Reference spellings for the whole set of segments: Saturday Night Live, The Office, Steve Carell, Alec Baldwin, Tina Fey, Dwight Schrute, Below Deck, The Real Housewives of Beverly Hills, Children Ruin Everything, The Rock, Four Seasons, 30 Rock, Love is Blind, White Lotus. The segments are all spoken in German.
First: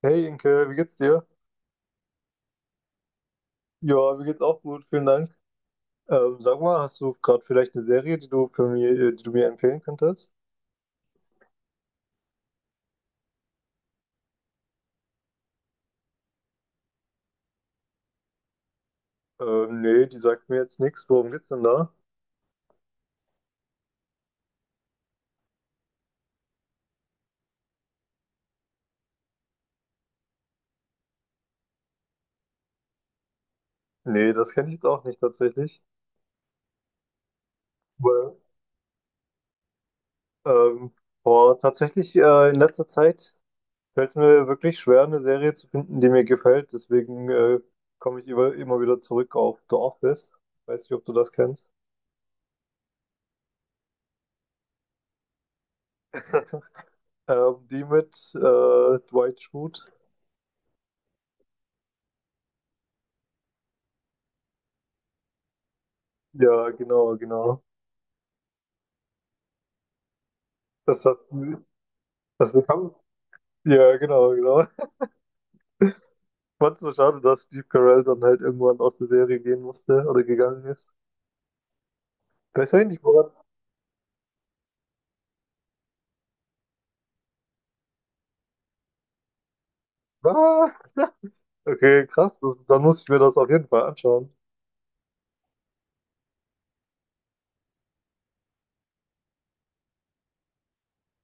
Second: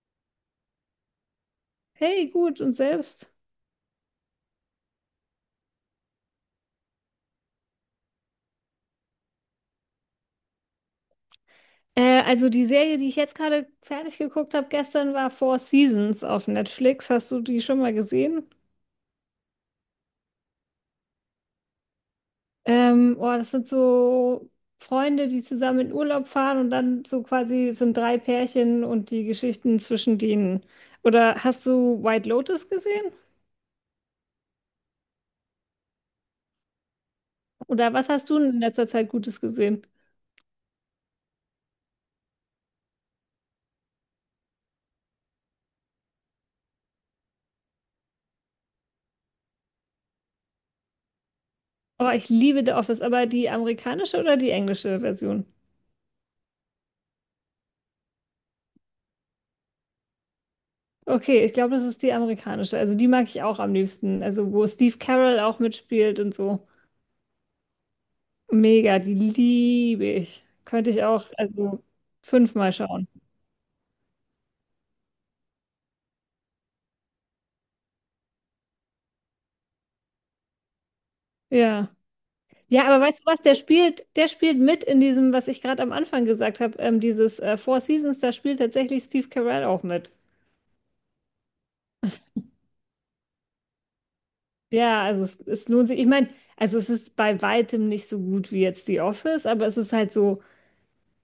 Hey Inke, wie geht's dir? Hey, gut, und selbst? Ja, mir geht's auch gut, vielen Dank. Sag mal, hast du gerade vielleicht eine Serie, die du die du mir empfehlen könntest? Also die Serie, die ich jetzt gerade fertig geguckt habe gestern, war Four Seasons auf Netflix. Hast du die schon mal gesehen? Nee, die sagt mir jetzt nichts. Worum geht's denn da? Oh, das sind so Freunde, die zusammen in Urlaub fahren und dann so quasi es sind drei Pärchen und die Geschichten zwischen denen. Oder hast du White Lotus gesehen? Nee, das kenne ich jetzt auch nicht tatsächlich. Oder was hast Well. du in letzter Zeit Gutes gesehen? Ähm, boah, tatsächlich in letzter Zeit fällt mir wirklich schwer, eine Serie zu finden, die mir gefällt. Deswegen komme ich immer wieder zurück auf The Office. Weiß nicht, ob du das kennst. Oh, ich liebe The Office, aber die amerikanische oder die englische Version? Die mit Dwight Schrute. Okay, ich glaube, das ist die amerikanische. Also die mag ich auch am liebsten. Also wo Steve Carell auch mitspielt und so. Ja, genau, genau. Mega, die liebe ich. Könnte ich Das auch, hast also das fünfmal kam. schauen. Ja, genau, genau. Ich fand's so schade, dass Steve Carell dann halt irgendwann aus der Serie gehen musste oder gegangen ist. Ja. Ich weiß Ja, ich aber nicht, weißt du woran. was, der spielt mit in diesem, was ich gerade am Anfang gesagt habe, dieses Four Seasons, da spielt tatsächlich Steve Carell auch mit. Was? Okay, krass. Dann muss ich mir das auf jeden Fall anschauen. Ja, also es lohnt sich. Ich meine, also es ist bei weitem nicht so gut wie jetzt The Office, aber es ist halt so,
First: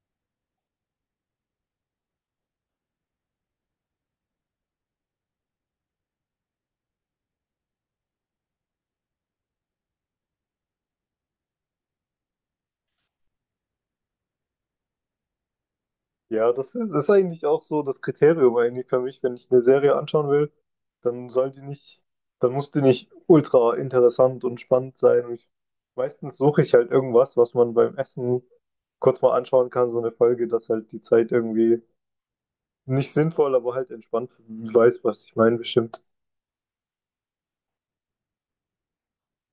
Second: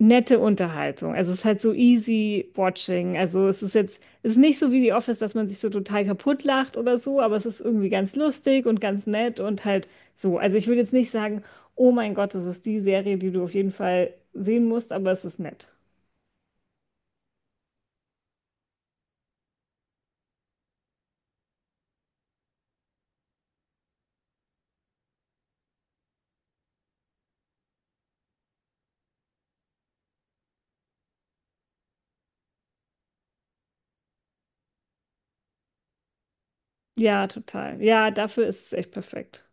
nette Unterhaltung. Also es ist halt so easy watching. Also es ist nicht so wie The Office, dass man sich so total kaputt lacht oder so, aber es ist irgendwie ganz lustig und ganz nett und halt so. Also ich würde jetzt nicht sagen, oh mein Gott, das ist die Serie, die du auf jeden Fall sehen musst, aber es ist nett. Das ist eigentlich auch so das Kriterium eigentlich für mich, wenn ich eine Serie anschauen will, dann soll die nicht, dann muss die nicht ultra interessant und spannend sein. Meistens suche ich halt irgendwas, was man beim Essen kurz mal anschauen kann, so eine Folge, dass halt die Zeit irgendwie nicht sinnvoll, aber halt entspannt, du weißt, was ich meine, bestimmt. Ja, total. Ja, dafür ist es echt perfekt.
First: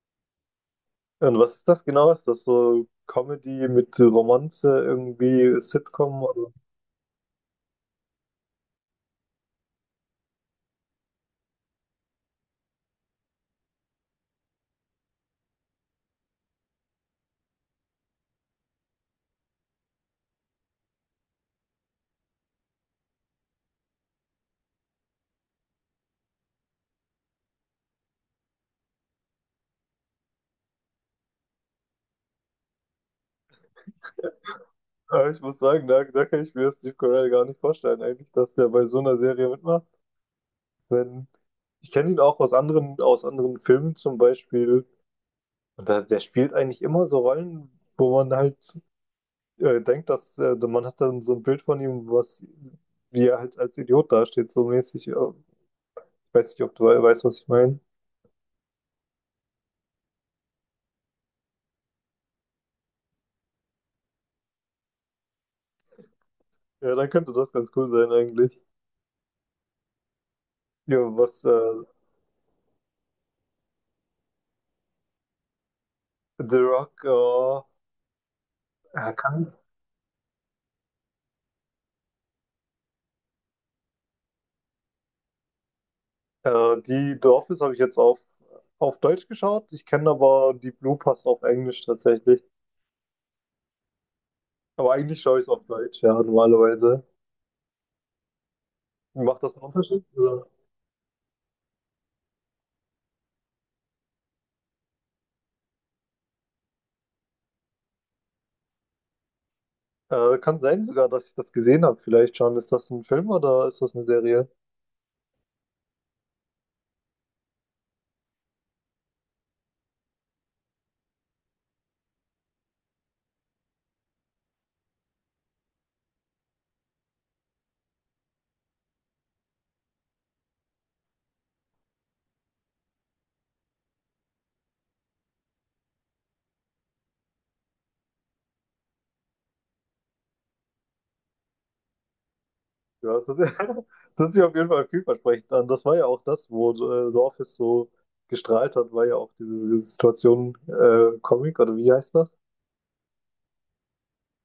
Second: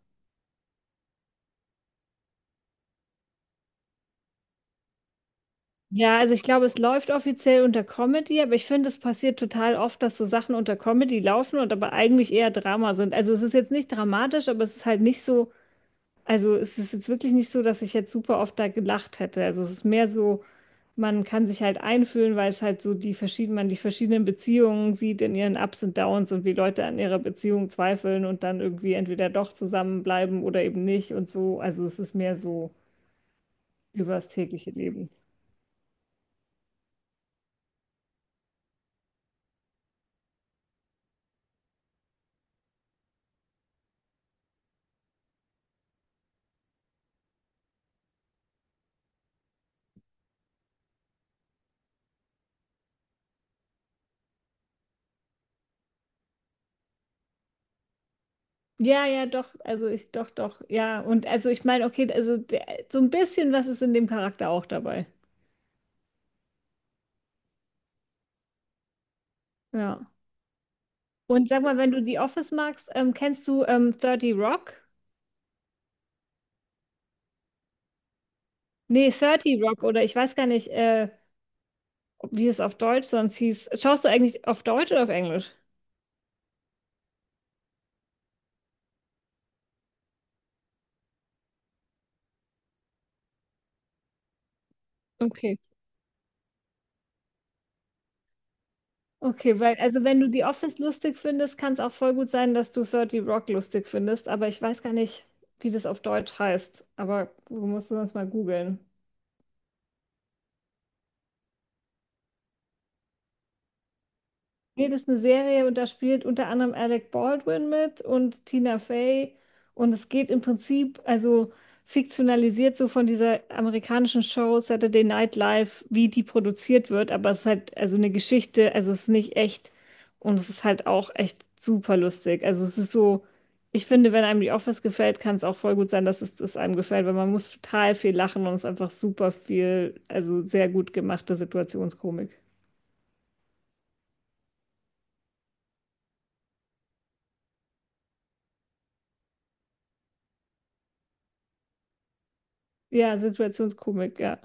Und was ist das genau? Ist das so Comedy mit Romanze, irgendwie Ja, Sitcom also ich oder? glaube, es läuft offiziell unter Comedy, aber ich finde, es passiert total oft, dass so Sachen unter Comedy laufen und aber eigentlich eher Drama sind. Also es ist jetzt nicht dramatisch, aber es ist halt nicht so. Also es ist jetzt wirklich nicht so, dass ich jetzt super oft da gelacht hätte. Also es ist mehr so, man kann sich halt einfühlen, weil es halt so die verschiedenen, man die verschiedenen Beziehungen sieht in ihren Ups und Downs und wie Leute an ihrer Beziehung zweifeln und dann irgendwie entweder doch zusammenbleiben oder eben nicht und so. Also es ist mehr so über das tägliche Leben. Ja, ich muss sagen, da kann ich mir Steve Carell gar nicht vorstellen, eigentlich, dass der bei so einer Serie mitmacht. Wenn, ich kenne ihn auch aus anderen Filmen zum Beispiel. Und da, der spielt eigentlich immer so Rollen, wo man halt denkt, dass man hat dann so ein Bild von ihm, was, wie er halt als Idiot dasteht, so mäßig. Ich weiß nicht, ob du weißt, was ich meine. Ja, ja, doch, also ich, doch, doch, ja. Und also ich meine, okay, also der, so ein bisschen was ist in dem Charakter auch dabei. Ja, dann könnte das ganz cool sein eigentlich. Ja. Ja, was Und sag mal, wenn du The Office magst, kennst du 30 Rock? The Rock Nee, er kann. 30 Rock oder ich weiß gar nicht, wie es auf Deutsch sonst hieß. Schaust du eigentlich auf Deutsch oder auf Englisch? Die The Office habe ich auf Deutsch geschaut. Ich kenne aber die Blue Pass auf Englisch tatsächlich. Aber eigentlich schaue ich es Okay. auf Deutsch, ja, normalerweise. Macht das Okay, einen weil, Unterschied? also wenn du The Oder? Office lustig findest, kann es auch voll gut sein, dass du 30 Rock lustig findest, aber ich weiß gar nicht, wie das auf Deutsch heißt. Aber du musst es sonst mal googeln. Kann sein sogar, dass ich das gesehen habe. Vielleicht schon. Ist das ein Film oder ist das eine Serie? Nee, das ist eine Serie und da spielt unter anderem Alec Baldwin mit und Tina Fey. Und es geht im Prinzip, also fiktionalisiert so von dieser amerikanischen Show Saturday Night Live, wie die produziert wird. Aber es ist halt also eine Geschichte, also es ist nicht echt und es ist halt auch echt super lustig. Also es ist so, ich finde, wenn einem The Office gefällt, kann es auch voll gut sein, dass es einem gefällt, weil man muss total viel lachen und es ist einfach super viel, also sehr gut gemachte Situationskomik. Das hört sich auf jeden Fall vielversprechend an. Das war ja auch das, wo The Office so gestrahlt hat, war ja auch diese Situation Comic oder wie heißt das? Ja, Situationskomik, ja.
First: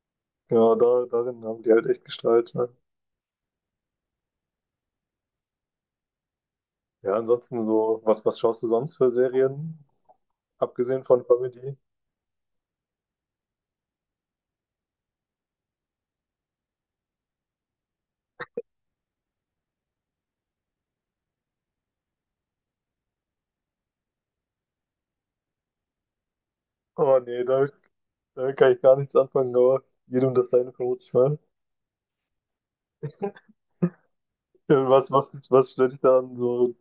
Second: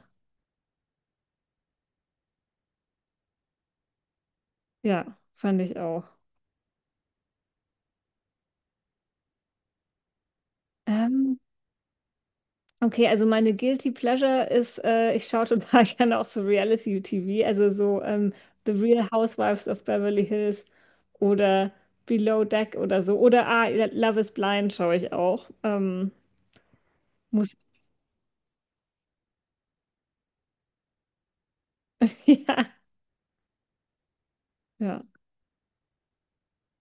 Ja, darin haben die halt echt gestrahlt. Ne? Ja, fand ich auch. Ja, ansonsten so, was schaust du sonst für Serien? Abgesehen von Ähm, Comedy? okay, also meine Guilty Pleasure ist, ich schaue total gerne auch so Reality-TV, also so The Real Housewives of Beverly Hills oder Below Deck oder so. Oder ah, Love is Blind schaue ich auch. Oh nee, muss, damit, damit kann ich gar nichts anfangen, aber jedem das seine vermute ich mal. ja, Ja, ja. Was stört dich daran so?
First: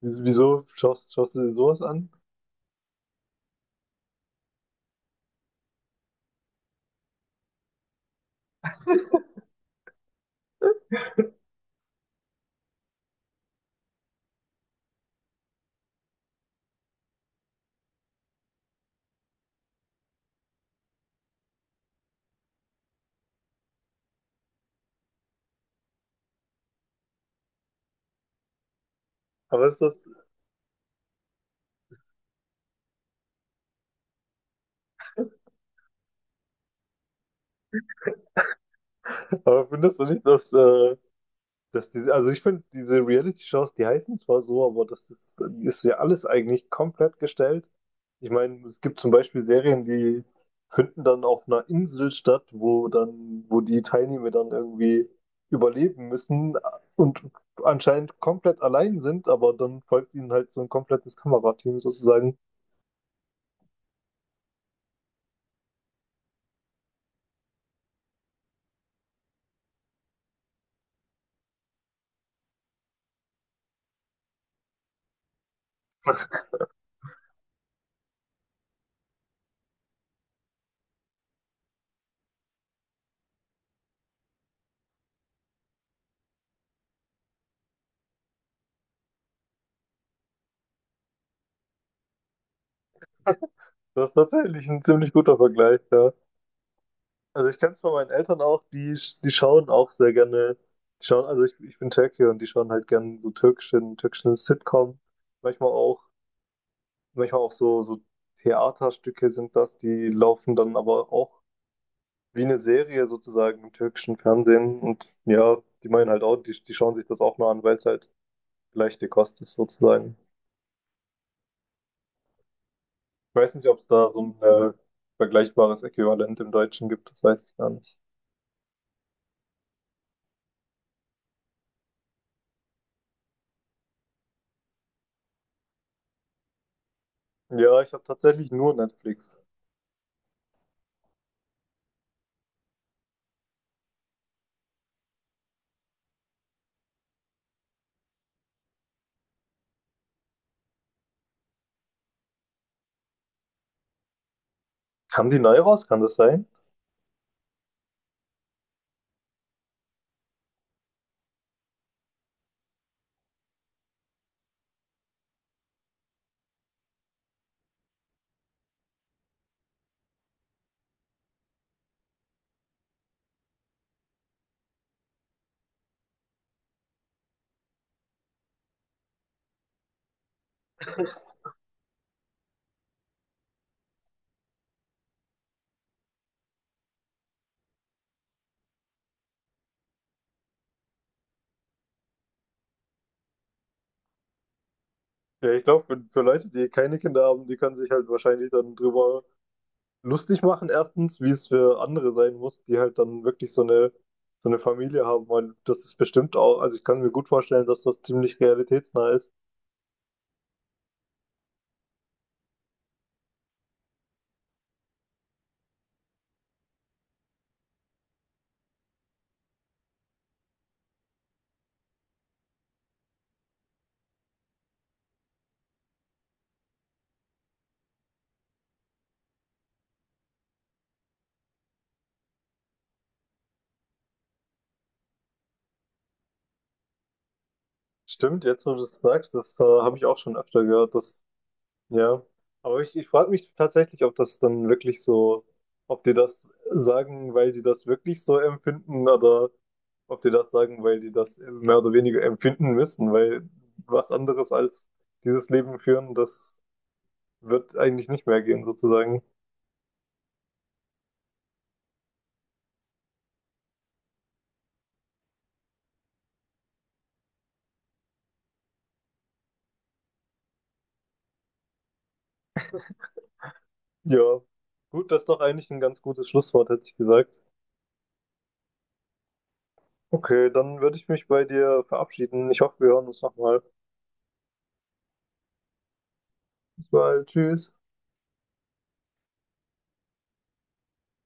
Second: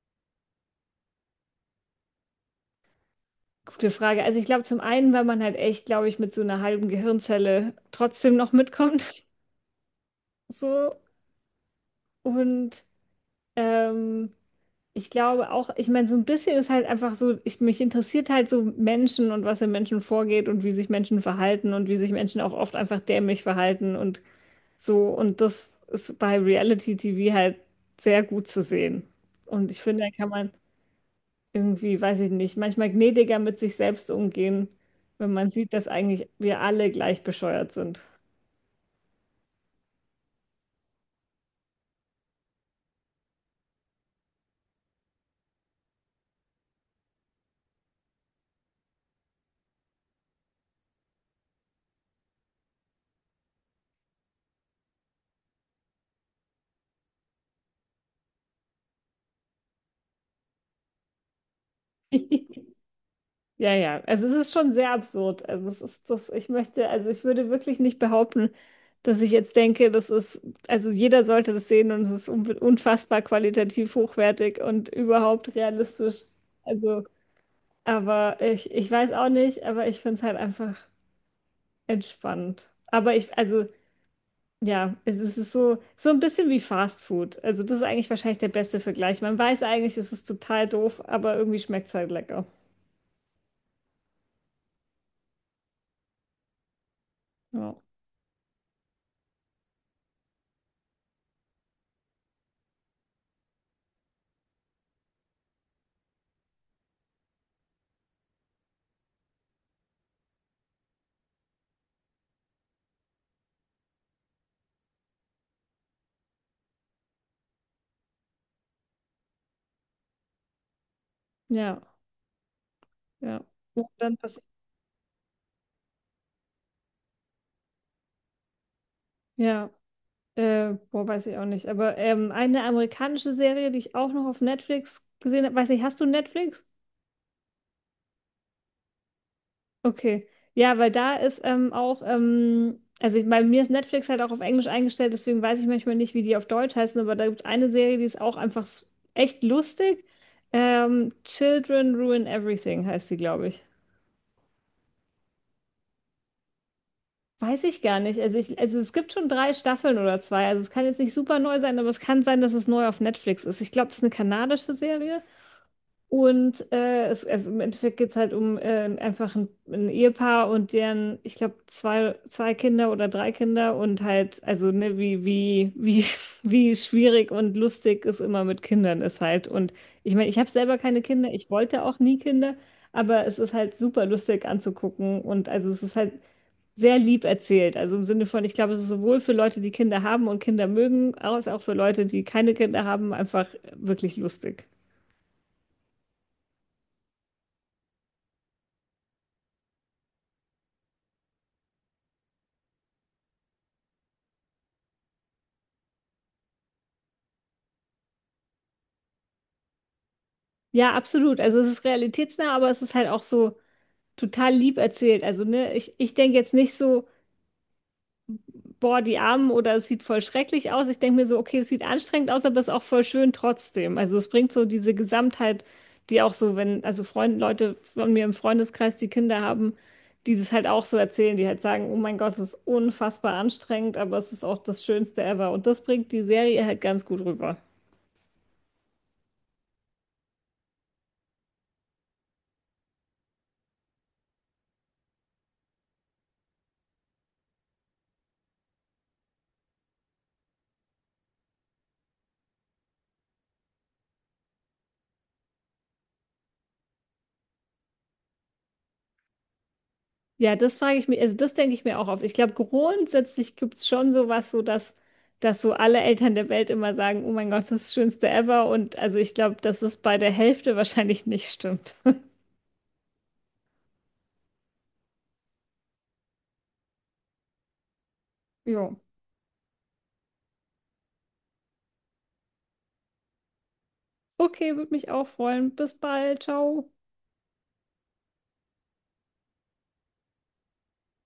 Wieso schaust du dir sowas an? Gute Frage. Also ich glaube zum einen, weil man halt echt, glaube ich, mit so einer halben Gehirnzelle trotzdem noch mitkommt. So. Und Ähm, ich glaube auch, ich meine, so ein bisschen ist halt einfach so, ich, mich interessiert halt so Menschen und was in Menschen vorgeht und wie sich Menschen verhalten und wie sich Menschen auch oft einfach dämlich verhalten und so. Und das ist bei Reality-TV halt sehr gut zu sehen. Aber Und ist ich das, finde, da kann man irgendwie, weiß ich nicht, manchmal gnädiger mit sich selbst umgehen, wenn man sieht, dass eigentlich wir alle gleich bescheuert sind. aber findest du nicht, dass diese, also ich finde, diese Reality-Shows, die heißen zwar so, aber ist ja alles eigentlich komplett gestellt. Ich meine, es gibt zum Beispiel Serien, die finden dann auf einer Insel statt, wo die Teilnehmer dann irgendwie überleben müssen und anscheinend komplett allein sind, aber dann folgt ihnen halt so ein komplettes Kamerateam sozusagen. Ja, ja. Also es ist schon sehr absurd. Also es ist das, ich möchte, also ich würde wirklich nicht behaupten, dass ich jetzt denke, das ist, also jeder sollte das sehen und es ist unfassbar qualitativ hochwertig und überhaupt realistisch. Also, aber ich weiß auch nicht, aber ich finde es halt einfach entspannend. Aber ich, also ja, es ist so, so ein bisschen wie Fast Food. Also das ist eigentlich wahrscheinlich der beste Vergleich. Man weiß eigentlich, es ist total doof, aber irgendwie schmeckt es halt lecker. Das ist tatsächlich ein ziemlich guter Vergleich, ja. Also ich kenne Ja, es von meinen Eltern auch, die schauen auch sehr gerne, also ich bin Türke und die schauen halt gerne so türkischen Sitcom. Manchmal auch, manchmal auch so, so Theaterstücke sind das, die laufen dann aber auch wie eine Serie sozusagen im türkischen Fernsehen. Und ja, die meinen halt auch, die schauen sich das auch mal an, weil es halt leichte Kost ist sozusagen. ja, Ich ja. weiß nicht, ob es Und da dann so passiert ein vergleichbares Äquivalent im Deutschen gibt, das weiß ich gar nicht. ja, boah, weiß ich auch nicht. Aber eine amerikanische Serie, die ich auch noch auf Netflix gesehen habe, weiß nicht, hast du Netflix? Ja, ich habe tatsächlich nur Netflix. Okay. Ja, weil da ist auch, also ich, bei mir ist Netflix halt auch auf Englisch eingestellt, deswegen weiß ich manchmal nicht, wie die auf Deutsch heißen, aber da gibt es eine Serie, die ist auch einfach echt lustig. Children Ruin Everything heißt die, glaube ich. Haben die neu raus? Kann das sein? Weiß ich gar nicht. Also, ich, also es gibt schon drei Staffeln oder zwei. Also es kann jetzt nicht super neu sein, aber es kann sein, dass es neu auf Netflix ist. Ich glaube, es ist eine kanadische Serie. Und also im Endeffekt geht es halt um einfach ein Ehepaar und deren, ich glaube, zwei Kinder oder drei Kinder und halt, also ne, wie wie schwierig und lustig es immer mit Kindern ist halt. Und ich meine, ich habe selber keine Kinder, ich wollte auch nie Kinder, aber es ist halt super lustig anzugucken und also es ist halt sehr lieb erzählt. Also im Sinne von, ich glaube, es ist sowohl für Leute, die Kinder haben und Kinder mögen, als auch für Leute, die keine Kinder haben, einfach wirklich lustig. Ja, ich glaube, für Leute, die keine Kinder haben, die können sich halt wahrscheinlich dann drüber lustig machen, erstens, wie es für andere sein muss, die halt dann wirklich so eine Familie haben, weil das ist bestimmt auch, also ich kann mir gut vorstellen, dass das ziemlich realitätsnah ist. Ja, absolut. Also es ist realitätsnah, aber es ist halt auch so total lieb erzählt. Also, ne, ich denke jetzt nicht so, boah, die Armen oder es sieht voll schrecklich aus. Ich denke mir so, okay, es sieht anstrengend aus, aber es ist auch voll schön trotzdem. Also es bringt so diese Gesamtheit, die auch so, wenn, also Freunde, Leute von mir im Freundeskreis, die Kinder haben, die das halt auch so erzählen, die halt sagen, oh mein Gott, es ist unfassbar anstrengend, aber es ist auch das Schönste ever. Und das bringt die Serie halt ganz gut rüber. Stimmt, jetzt wo du es sagst, das habe ich auch schon öfter gehört, dass ja, aber ich frage mich tatsächlich, ob das dann wirklich so, ob die das sagen, weil die das wirklich so empfinden oder ob die das sagen, weil die das mehr oder weniger empfinden müssen, weil was anderes als dieses Leben führen, das wird eigentlich nicht mehr gehen, sozusagen. Ja, das frage ich mich, also das denke ich mir auch oft. Ich glaube, grundsätzlich gibt es schon sowas, so dass, dass so alle Eltern der Welt immer sagen, oh mein Gott, das ist das Schönste ever. Und also ich glaube, dass es bei der Hälfte wahrscheinlich nicht stimmt. Ja, gut, das ist doch eigentlich ein ganz gutes Schlusswort, hätte ich gesagt. Jo. Okay, dann würde ich mich bei dir verabschieden. Ich hoffe, wir hören uns nochmal. Okay, würde mich auch freuen. Bis bald. Bis Ciao. bald, tschüss.